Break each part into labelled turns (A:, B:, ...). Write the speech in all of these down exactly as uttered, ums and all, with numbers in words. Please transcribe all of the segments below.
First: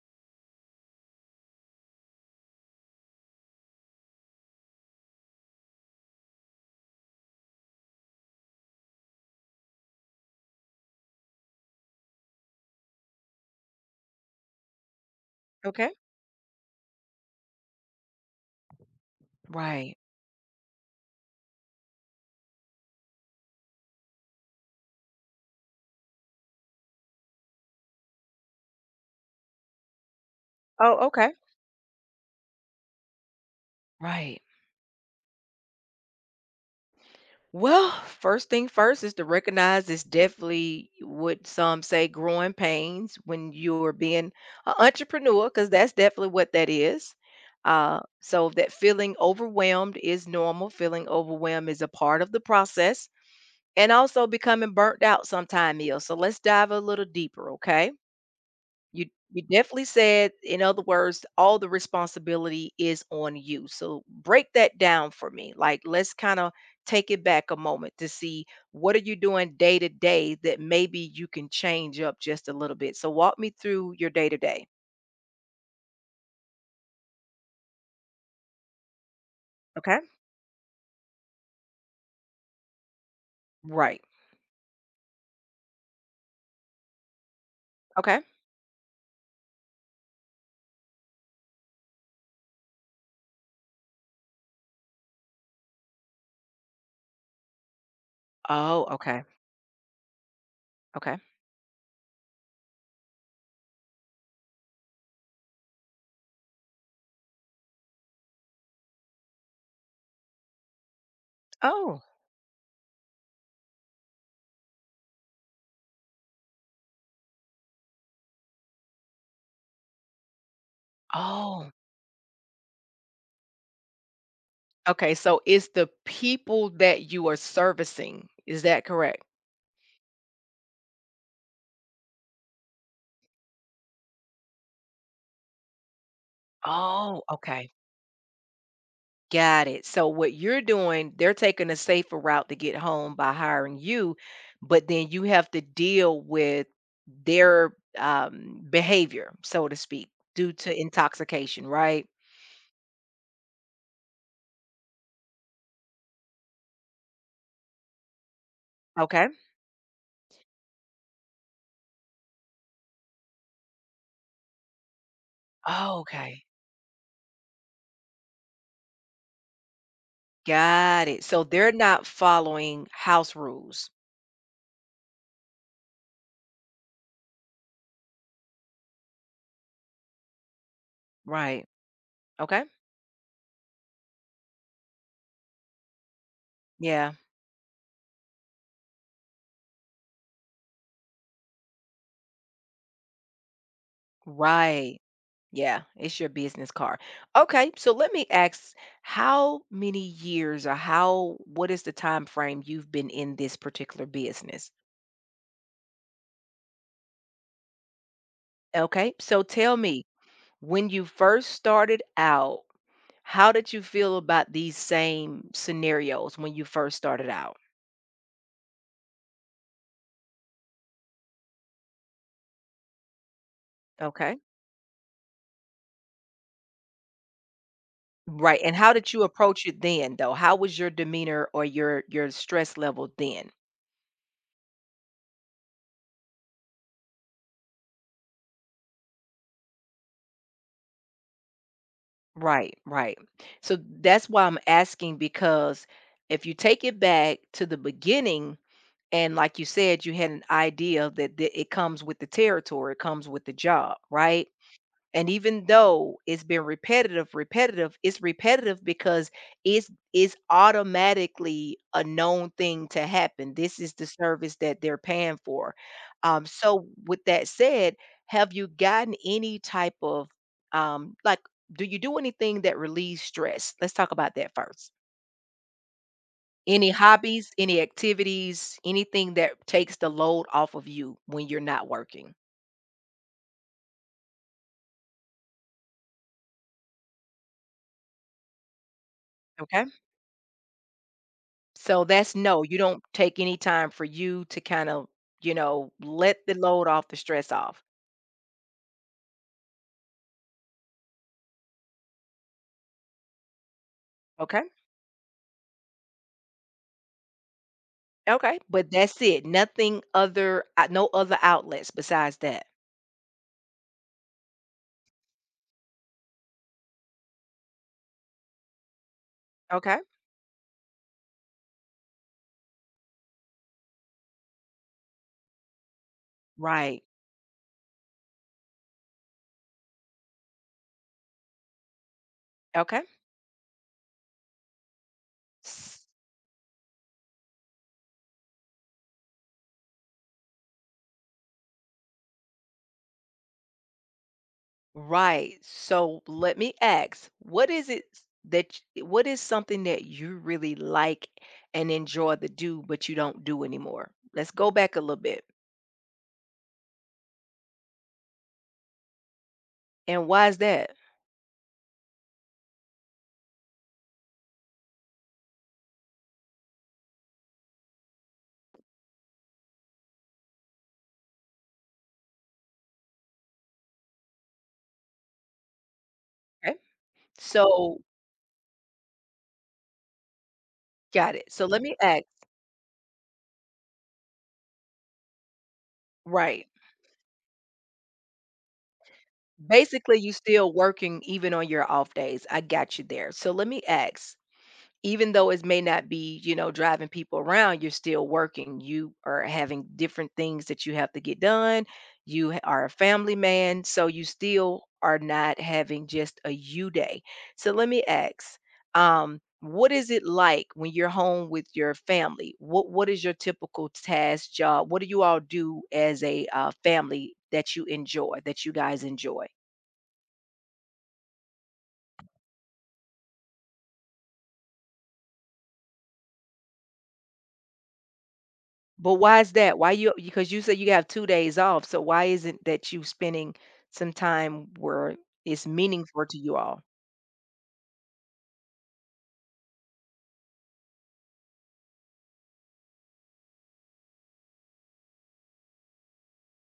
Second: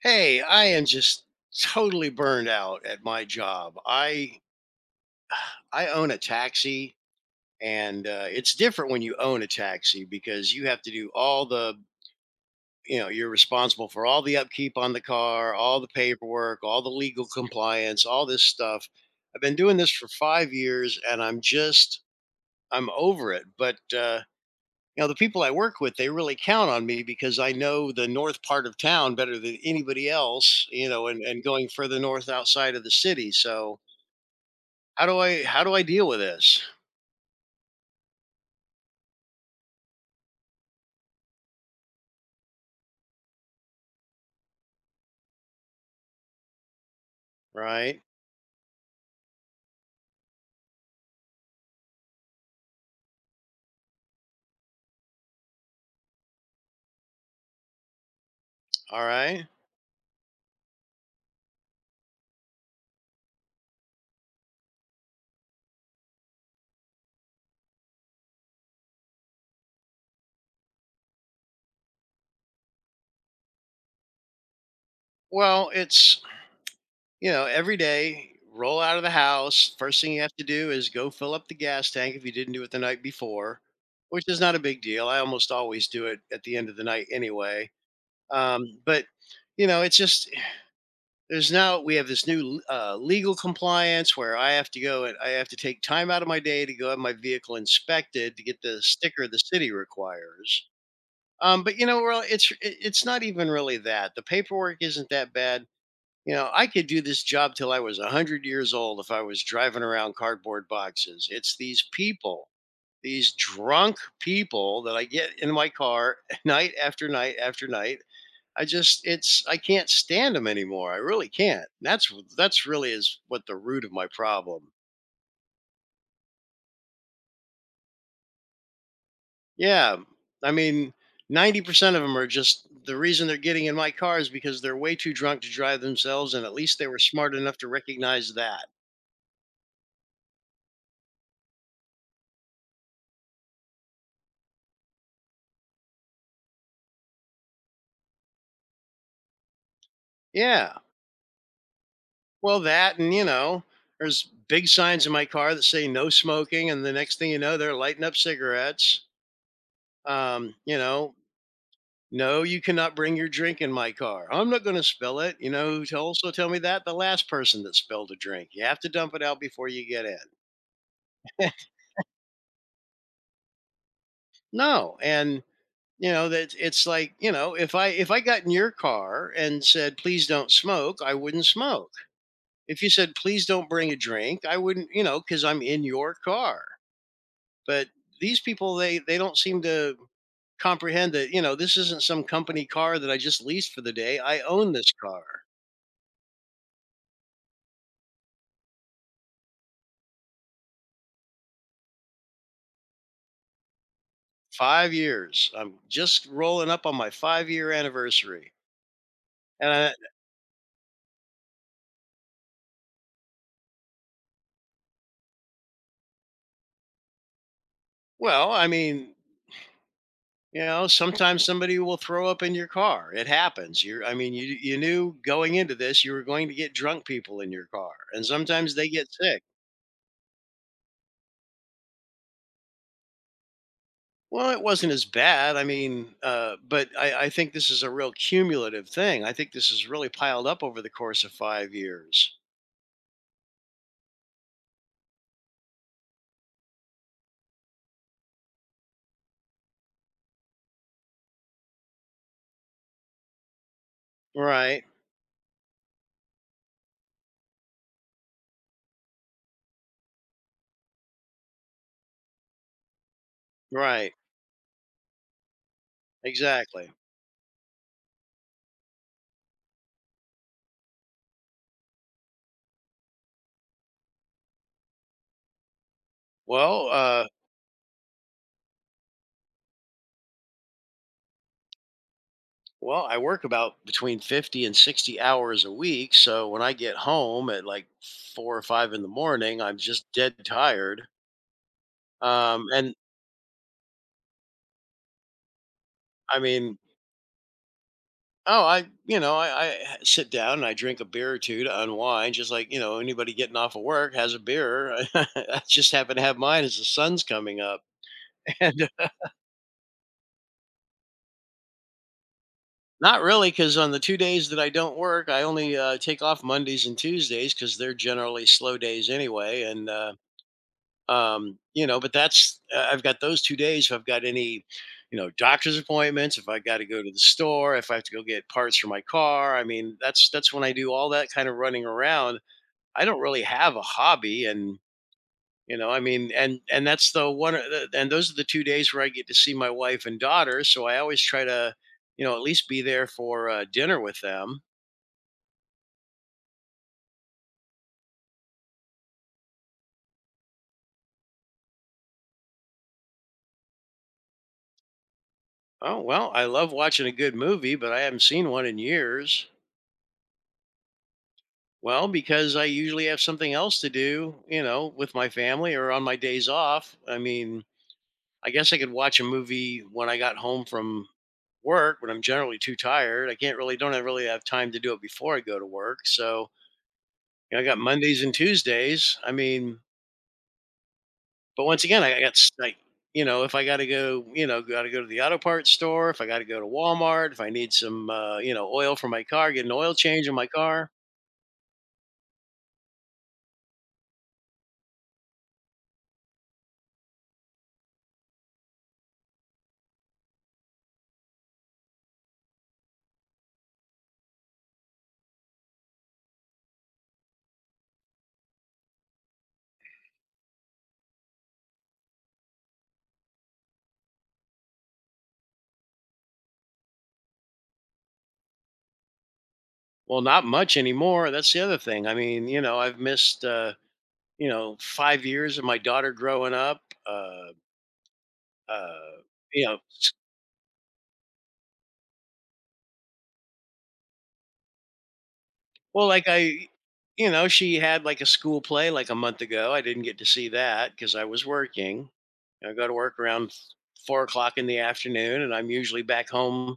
A: Hey, I am just totally burned out at my job. I i own a taxi, and uh, it's different when you own a taxi because you have to do all the, you know you're responsible for all the upkeep on the car, all the
B: Okay.
A: paperwork, all the legal compliance, all this stuff. I've been doing this
B: Right.
A: for five years, and i'm just I'm over it. But uh, you know the people I work with, they really count on me because I know the north part of town better than anybody else, you
B: Oh,
A: know, and,
B: okay.
A: and going further north outside of the city, so
B: Right.
A: how do i how do i deal with this?
B: Well, first thing first is to recognize it's definitely what some say growing pains when you're being an entrepreneur, because that's definitely what that is. Uh,
A: Right.
B: so that feeling overwhelmed is normal. Feeling overwhelmed is a part of the process, and also becoming burnt out sometime is. So let's dive a little deeper, okay?
A: All
B: You you
A: right.
B: definitely said, in other words, all the responsibility is on you. So break that down for me. Like let's kind of take it back a moment to see what are you doing day to day that maybe you can change up just a little bit. So walk me through your day to day.
A: Well, it's, you know every day roll out of the house.
B: Okay?
A: First thing you have to do is go fill up the gas tank if you didn't do it the night before,
B: Right.
A: which is not a big deal. I almost always do it at the end of the night anyway.
B: Okay.
A: Um, but you know it's just there's now we have this new uh, legal compliance where I have to go and I have to take time out of my day to go have my vehicle inspected to get the
B: Oh, okay.
A: sticker the city requires.
B: Okay.
A: Um, but, you know, well, it's it- it's not even really that. The paperwork isn't that bad. You know, I could do this job till I was a hundred years old if I was driving around cardboard boxes. It's these
B: Oh.
A: people, these drunk people that I get in my car night after night after night. I just it's I can't stand them anymore. I really
B: Oh.
A: can't. That's that's really is what the root of my problem.
B: Okay, so it's the people that you are servicing. Is that correct?
A: Yeah, I mean, ninety percent of them are just the reason they're getting in my car is because they're way too drunk to drive themselves, and at least they were
B: Oh,
A: smart enough to
B: okay.
A: recognize that.
B: Got it. So what you're doing, they're taking a safer route to get home by hiring you, but then you have to deal with their um, behavior, so to speak, due to
A: Yeah,
B: intoxication, right?
A: well, that, and, you know, there's big signs in my car that say no smoking, and the next thing you know, they're lighting up cigarettes.
B: Okay.
A: Um, you know, No, you cannot bring your drink in my car. I'm not going to spill it. You know, to
B: Oh,
A: also
B: okay.
A: tell me that the last person that spilled a drink, you have to dump it out before you get in.
B: Got it. So they're not following house rules,
A: No. And you know that it's like, you know if I if I got in your car and said please don't smoke, I wouldn't
B: right?
A: smoke.
B: Okay.
A: If you said please don't bring a drink, I wouldn't. You know, because I'm in your car.
B: Yeah.
A: But these people, they they don't seem to comprehend that, you know, this isn't some company car that I just leased for the day. I own this
B: Right.
A: car.
B: Yeah, it's your business card. Okay, so let me ask, how many years, or how, what is the time frame you've been in this particular business?
A: five years. I'm just rolling up on my five-year anniversary.
B: Okay? So
A: And
B: tell
A: I
B: me, when you first started out, how did you feel about these same scenarios when you first started out?
A: Well, I mean, you know, sometimes somebody will throw up in your car. It happens. You're I mean,
B: Okay?
A: you you knew going into this, you were going to get drunk people in your car, and
B: Right.
A: sometimes
B: And
A: they
B: how
A: get
B: did you
A: sick.
B: approach it then though? How was your demeanor or your your stress level then?
A: Well, it wasn't as bad. I mean, uh, but I, I think this is a real cumulative thing. I think this is really piled up over the course of five years.
B: Right, right. So that's why I'm asking, because if you take it back to the beginning, and like you said, you had an idea that, that it comes with the territory, it comes with the job, right?
A: Right.
B: And even though it's been repetitive, repetitive, it's repetitive because it's it's automatically a known thing to happen. This is the
A: Right.
B: service that they're paying for. Um, so
A: Exactly.
B: with that said, have you gotten any type of, um like, do you do anything that relieves stress? Let's talk about that first.
A: Well,
B: Any
A: uh
B: hobbies, any activities, anything that takes the load off of you when you're not working?
A: Well, I work about between fifty and sixty hours a week. So when I get home at like four or five in the morning, I'm
B: Okay.
A: just dead tired.
B: So that's no,
A: Um,
B: you
A: and
B: don't take any time for you to kind of, you know,
A: I
B: let the
A: mean,
B: load off, the stress off.
A: oh, I, you know, I I sit down and I drink a beer or two to unwind, just like, you know, anybody getting off of work has a
B: Okay.
A: beer. I just happen to have mine as the sun's coming up.
B: Okay.
A: And
B: But that's it. Nothing other, uh, no other outlets besides that.
A: not really, because on the two days that I don't work, I only uh, take off Mondays and Tuesdays because they're generally slow days anyway. And,
B: Okay.
A: uh, um you know but that's, uh, I've got those two days if I've got any, you know, doctor's appointments, if I got to
B: Right.
A: go to the store, if I have to go get parts for my car. I mean, that's that's when I do all that kind of running around.
B: Okay.
A: I don't really have a hobby, and, you know I
B: S-
A: mean, and and that's the one the- and those are the two days where I get to see my wife and daughter, so I always try to, you know, at least be there for uh, dinner with them.
B: Right. So let me ask, what is it s- that, y- what is something that you really like and enjoy to do, but you don't do anymore? Let's go back a little bit.
A: Oh, well, I love watching a good movie, but I haven't seen one in years.
B: And why is that?
A: Well, because I usually have something else to do, you know, with my family or on my days off. I mean, I guess I could watch a movie when I got home from work, but I'm generally too tired. I can't really, don't have really have time to do it before I go to work. So,
B: Okay.
A: you know, I got
B: So,
A: Mondays and Tuesdays. I mean,
B: got it.
A: but
B: So let
A: once
B: me
A: again, I
B: ask,
A: got, like, you know, if I got to go, you know, got to go to the auto parts store, if I got to go
B: right.
A: to Walmart, if I need some, uh, you know, oil for my car, get an oil
B: Basically,
A: change
B: you
A: in my
B: still
A: car.
B: working even on your off days. I got you there. So let me ask, even though it may not be, you know, driving people around, you're still working. You are having different things that you have to get done. You ha- are a family man, so you still are not having just a you day. So let me ask, um, what is it like when you're home with your family? What what is your typical task job? What do you all do as a uh, family that you enjoy, that you guys enjoy?
A: Well, not much anymore. That's the other thing. I mean, you know, I've missed, uh, you know, five years of my daughter growing up. Uh,
B: But
A: uh,
B: why is
A: you
B: that?
A: know,
B: Why you,
A: s-
B: because you said you have two days off, so why isn't that you spending some time where it's
A: well, like
B: meaningful to you
A: I,
B: all?
A: you know, she had like a school play like a month ago. I didn't get to see that because I was working. I go to work around four o'clock in the afternoon, and I'm usually back home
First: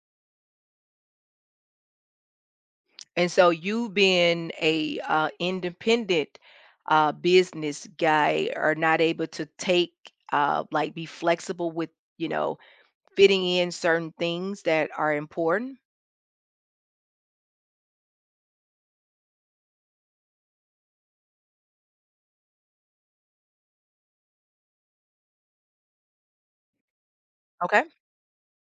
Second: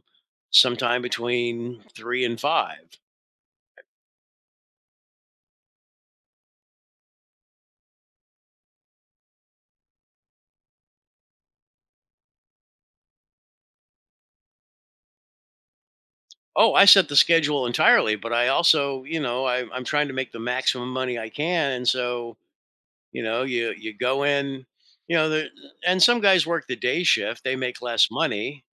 A: sometime between three and five.
B: And so you being a, uh, independent, uh, business guy are not able to take, uh, like, be flexible with, you know, fitting in certain things that are important?
A: Oh, I set the schedule entirely, but I also, you know, I, I'm trying to make the maximum money I can, and so, you know, you you go in, you know, the, and some guys work the day shift. They make
B: Okay.
A: less money.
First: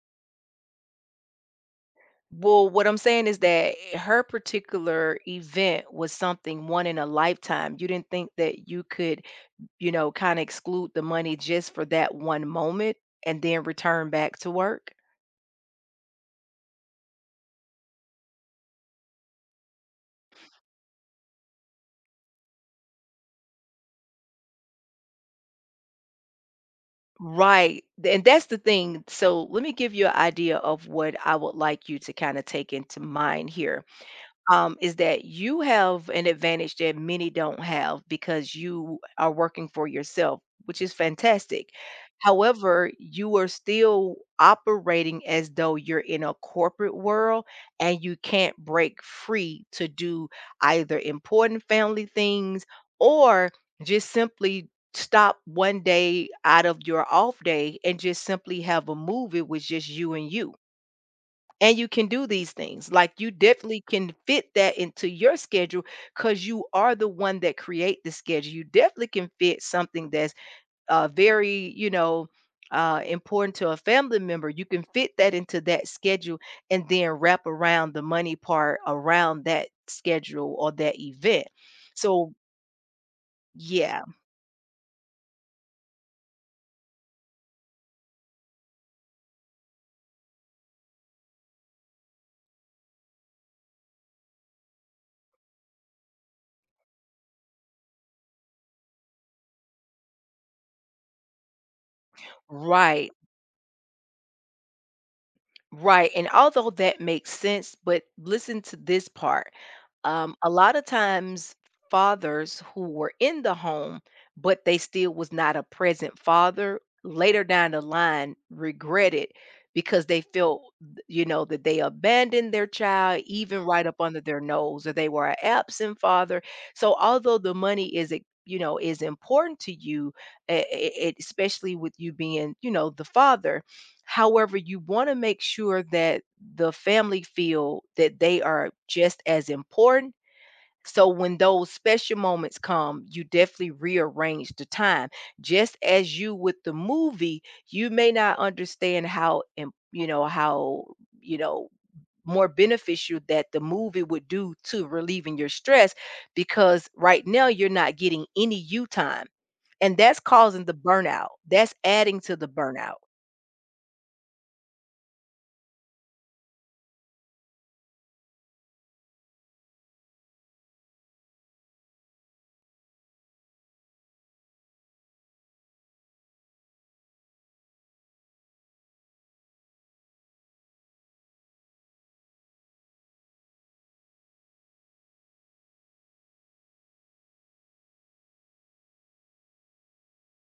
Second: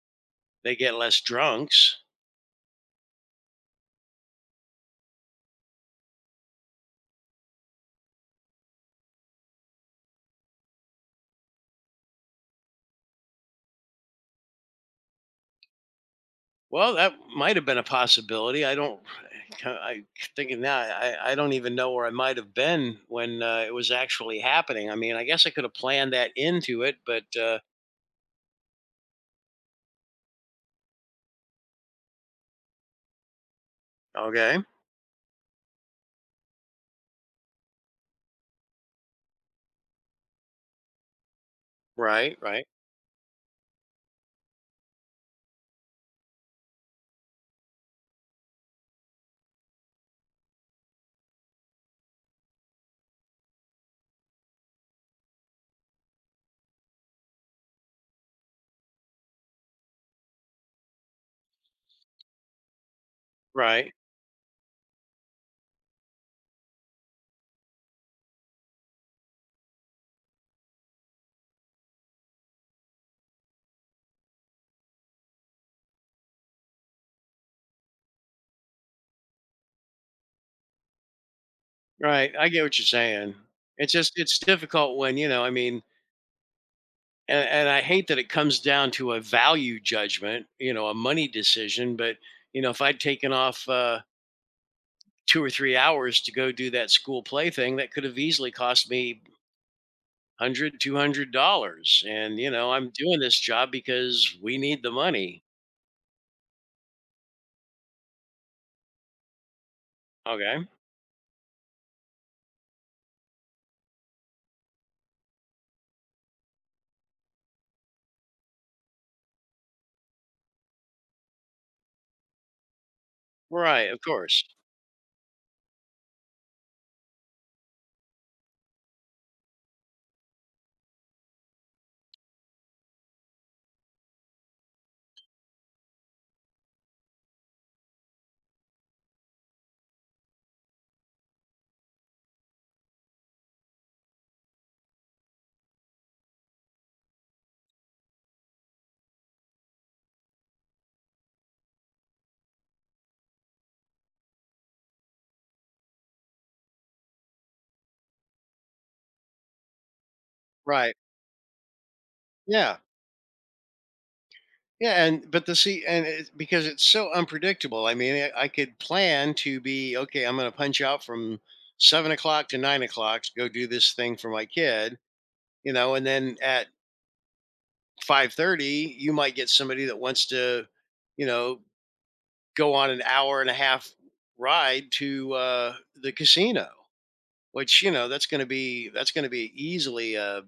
A: They get less drunks.
B: Well, what I'm saying is that her particular event was something one in a lifetime. You didn't think that you could, you know, kinda exclude the money just for that one moment and then return back to work.
A: Well, that might have been a possibility. I don't. I Thinking now, I, I don't even know where I might have been when uh, it was actually happening. I mean, I guess I could have planned that into it, but uh,
B: Right, th and that's the thing. So, let me give you an idea of what I would like you to kinda take into mind here.
A: okay.
B: um, is that you have an advantage that many don't have because you are working for yourself, which is fantastic.
A: Right. Right.
B: However, you are still operating as though you're in a corporate world and you can't break free to do either important family things, or just simply stop one day out of your off day and just simply have a movie with just you and you, and you can do these things. Like you definitely
A: Right.
B: can fit that into your schedule because you are the one that create the schedule. You definitely can fit something that's uh, very, you know, uh, important to a family member. You can fit that into that schedule and then wrap around the money part around that schedule or that event.
A: Right,
B: So,
A: I get what you're saying. It's
B: yeah,
A: just it's difficult, when you know. I mean, and, and I hate that it comes down to a value judgment, you know, a money decision. But, you know, if I'd taken off, uh, two or three hours to go do that school play thing, that could have easily cost me hundred, two hundred dollars. And, you know, I'm
B: right,
A: doing this job because we need the money.
B: right. And although that makes sense, but listen to this part. Um, a
A: Okay.
B: lot of times fathers who were in the home, but they still was not a present father, later down the line regret it because they felt, you know, that they abandoned their child even right
A: Right.
B: up
A: Of
B: under their
A: course.
B: nose, or they were an absent father. So although the money is a you know is important to you, eh, eh, eh, especially with you being, you know the father. However, you want to make sure that the family feel that they are just as important. So when those special moments come, you definitely rearrange the time. Just as you with the movie, you may not understand how im- you know how you know more beneficial that the movie would do to relieving your stress, because right now you're not getting any you time. And that's causing the
A: Right.
B: burnout. That's adding to the
A: Yeah,
B: burnout.
A: yeah. And but the See, and it, because it's so unpredictable. I mean, I, I could plan to be. Okay, I'm going to punch out from seven o'clock to nine o'clock to go do this thing for my kid, you know, and then at five thirty, you might get somebody that wants to, you know, go on an hour and a half ride to uh the casino, which, you know, that's going to be that's going to be easily a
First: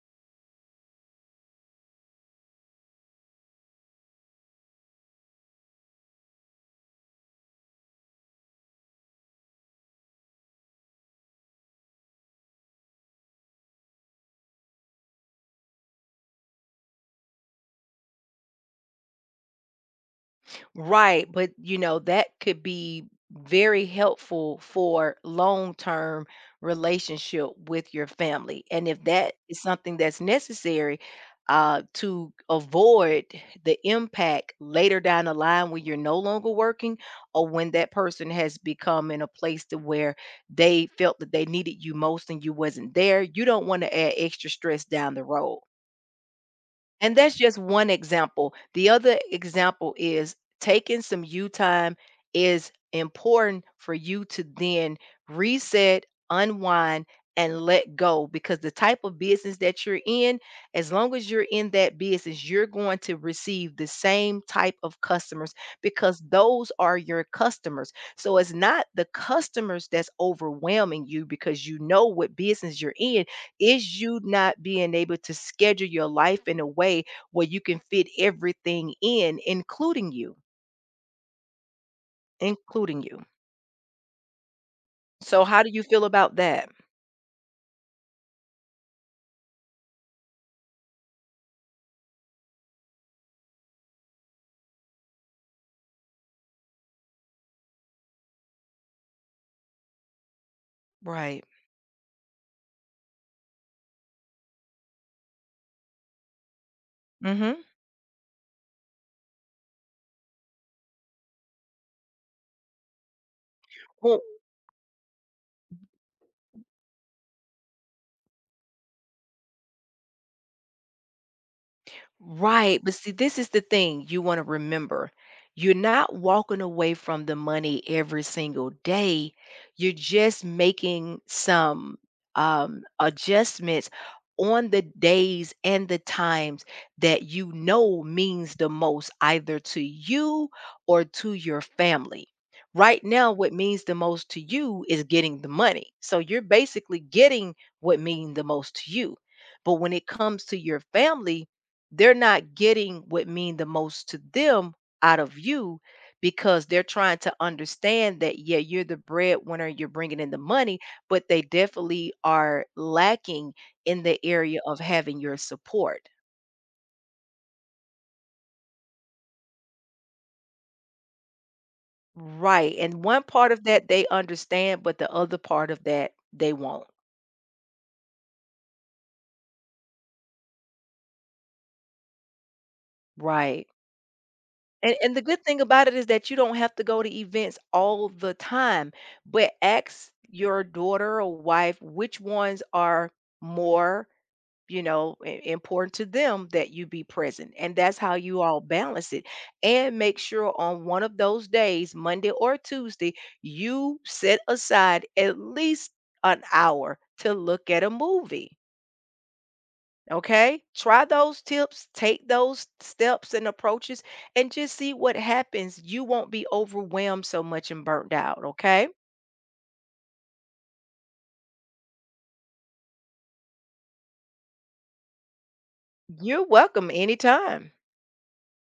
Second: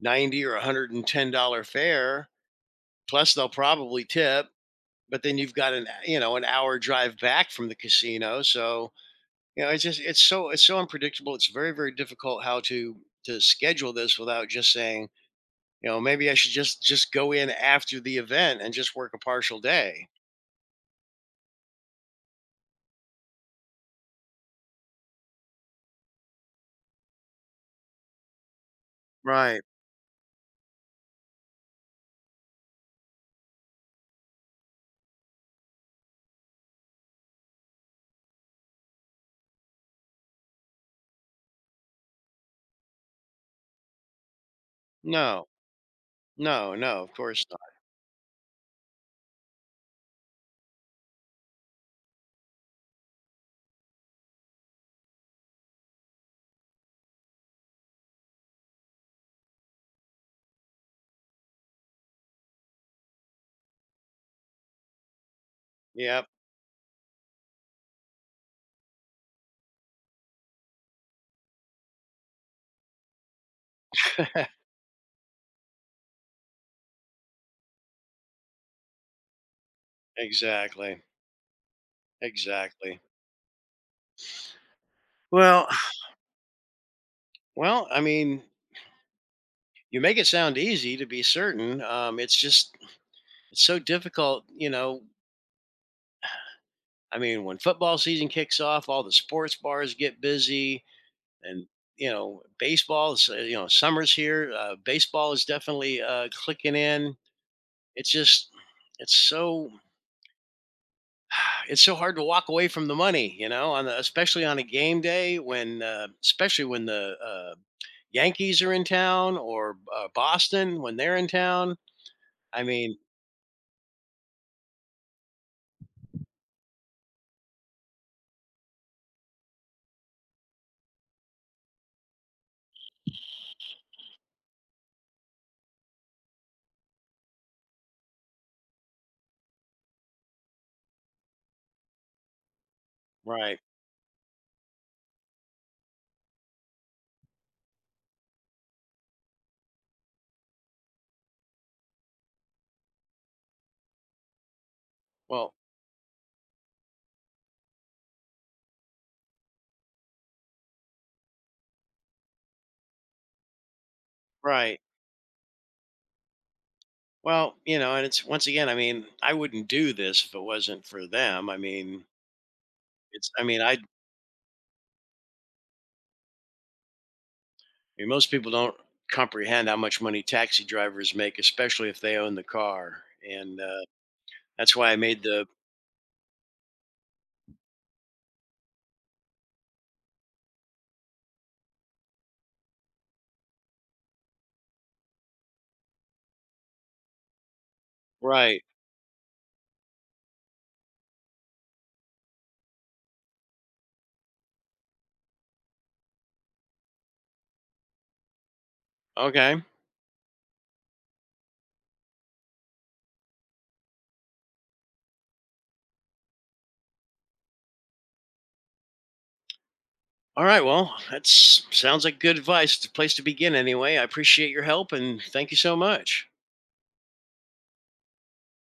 A: ninety or one hundred ten dollar fare, plus they'll probably tip. But then you've got an, you know, an hour drive back from the casino. So, you know, it's just it's so it's so unpredictable. It's very, very difficult how to to schedule this without just saying, you know, maybe I should just just go in after the event and just work a partial day.
B: Right, but you know, that could be very helpful for long-term relationship with your family. And if that is
A: Right.
B: something that's necessary, uh, to avoid the impact later down the line when you're no longer working, or when that person has become in a place to where they felt that they needed you most and you wasn't there, you don't want to add extra stress down the
A: No,
B: road.
A: no, no, of
B: And that's
A: course
B: just
A: not.
B: one example. The other example is taking some you time is important for you to then reset, unwind, and let go, because the type of business that you're in, as long as you're in that business, you're going to receive the same type of customers, because
A: Yep,
B: those are your customers. So it's not the customers that's overwhelming you, because you know what business you're in. Is you not being able to schedule your life in a way where you can fit everything in, including you,
A: exactly. Exactly.
B: including you. So how
A: Well,
B: do you feel about that?
A: Well, I mean, you make it sound easy to be certain. Um, it's just it's so difficult, you know. I mean, when football season kicks off, all the sports bars get busy,
B: Right.
A: and, you know, baseball. is, uh, You know, summer's here. Uh, baseball is definitely uh, clicking in.
B: Mhm.
A: It's just it's so It's so hard to walk away from the money, you know, on the, especially on a game day when, uh, especially when the, uh, Yankees are in town, or uh, Boston when they're in town. I
B: Right. But
A: mean.
B: see, this is the thing you want to remember. You're not walking away from the money every single day. You're just making some, um, adjustments on the days and the times that you know means the most, either to you or to your family. Right now, what
A: Right.
B: means the most to you is getting the money. So you're basically getting what means the most to you. But when it comes to your family, they're not getting what mean the most to them out of
A: Well,
B: you, because they're trying to understand that, yeah, you're the breadwinner, you're bringing in the money, but they definitely are lacking in the area of
A: right.
B: having your support.
A: Well, you know, and it's once again, I mean, I wouldn't do this if it wasn't for them. I mean,
B: Right. And one
A: it's, I
B: part
A: mean,
B: of
A: I, I
B: that they understand, but the other part of that they won't.
A: mean, most people don't comprehend how much money taxi drivers make, especially if they own the car. And
B: Right.
A: uh, that's why
B: and,
A: I
B: and the
A: made
B: good
A: the.
B: thing about it is that you don't have to go to events all the time, but ask your daughter or wife which ones are more, you know i- important to them that you be present, and that's how you all
A: Right.
B: balance it. And make sure on one of those days, Monday or Tuesday, you set aside at least an hour to look at a movie.
A: Okay.
B: Okay, try those tips, take those steps and approaches, and just see what happens. You won't be overwhelmed so much and burnt out, okay?
A: All right. Well, that sounds like good advice. It's a place to begin anyway. I appreciate your help, and thank you so much.
B: You're welcome anytime.